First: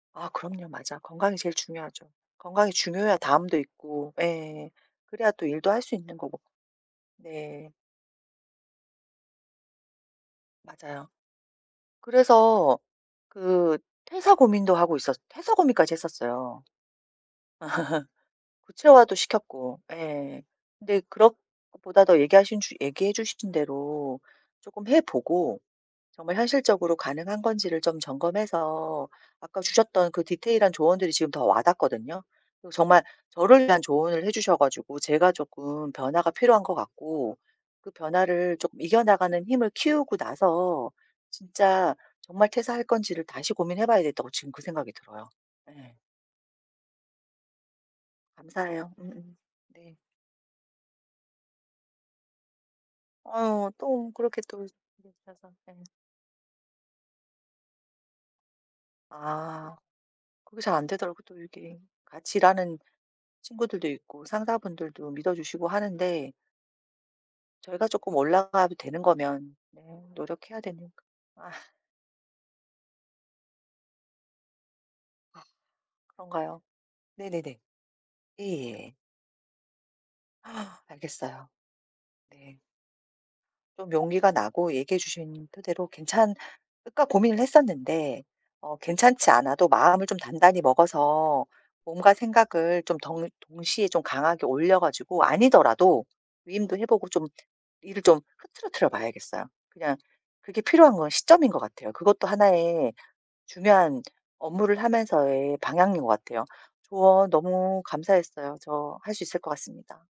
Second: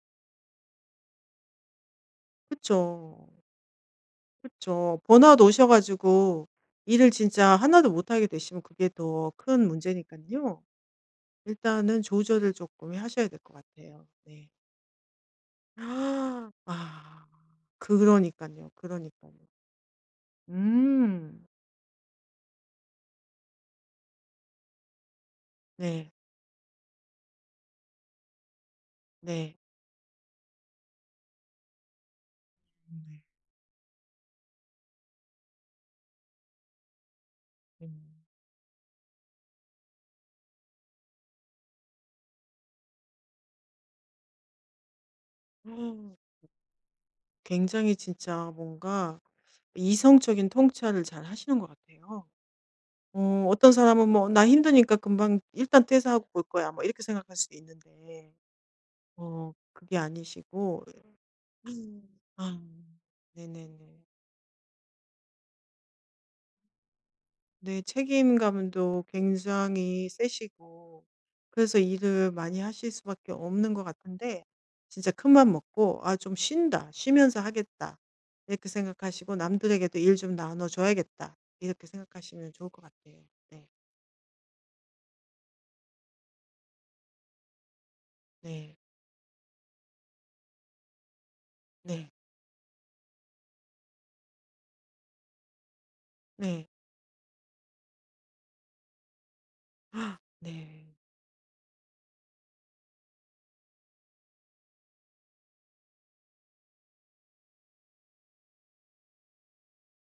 아 그럼요. 맞아. 건강이 제일 중요하죠. 건강이 중요해야 그쵸. 다음도 있고 예 그쵸. 그래야 번아웃 또 오셔 일도 할 수 있는 거고. 가지고 일을 진짜 네. 하나도 못 하게 되시면 그게 더 큰 문제니깐요. 맞아요. 일단은 조절을 그래서 쪼끔 하셔야 될 것 그 같아요. 퇴사 네. 고민도 하고 있었 퇴사 고민까지 했었어요. 아 그러니깐요. 구체화도 그러니깐요. 시켰고. 예. 근데 그런 음. 것보다도 얘기하신 주 얘기해 주신 대로 쪼끔 해보고 네. 정말 현실적으로 가능한 건지를 좀 점검해서 네. 아까 주셨던 그 디테일한 조언들이 지금 더 와닿거든요. 어 정말 네. 저를 위한 조언을 해주셔 가지고 제가 조끔 변화가 필요한 것 같고 네. 그 변화를 조끔 이겨나가는 힘을 키우고 나서 진짜 정말 퇴사할 건지를 다시 고민해 봐야 되겠다고 지금 그 생각이 들어요. 네. 어 굉장히 진짜 감사해요. 뭔가 음음. 네. 이성적인 통찰을 잘하시는 것 같아요. 어 어 어떤 사람은 또 뭐 그렇게 '나 또 힘드니까 말씀해 금방 주셔서 네. 일단 퇴사하고 볼 거야.' 뭐 이렇게 생각할 수도 있는데. 어 아. 그게 그게 잘 아니시고 안 되더라고요. 또 이게 같이 아 일하는 친구들도 네네네. 있고 상사분들도 믿어주시고 하는데 네 저희가 쪼끔 올라가도 되는 책임감도 거면 네 굉장히 노력해야 되니까. 세시고 아. 그래서 일을 많이 하실 수밖에 없는 것 같은데 진짜 큰 아 마음 먹고 '아 좀 그런가요? 쉰다. 쉬면서 네네네. 하겠다.' 이렇게 예예. 생각하시고 '남들에게도 일 좀 나눠 줘야겠다.' 알겠어요. 이렇게 생각하시면 네. 좋을 것 같아요. 네. 좀 용기가 나고 얘기해 주신 토대로 '괜찮을까.' 고민을 했었는데 네. 어 괜찮지 않아도 마음을 좀 단단히 먹어서 네. 몸과 생각을 좀 덩 동시에 좀 강하게 올려 가지고 아니더라도 네. 위임도 해 보고 좀 일을 좀 흐트러뜨려 봐야겠어요. 그냥 그게 네. 필요한 건 시점인 것 같아요. 그것도 하나의 중요한 업무를 하면서의 방향인 것 같아요. 조언 너무 감사했어요. 저 할 수 있을 것 같습니다.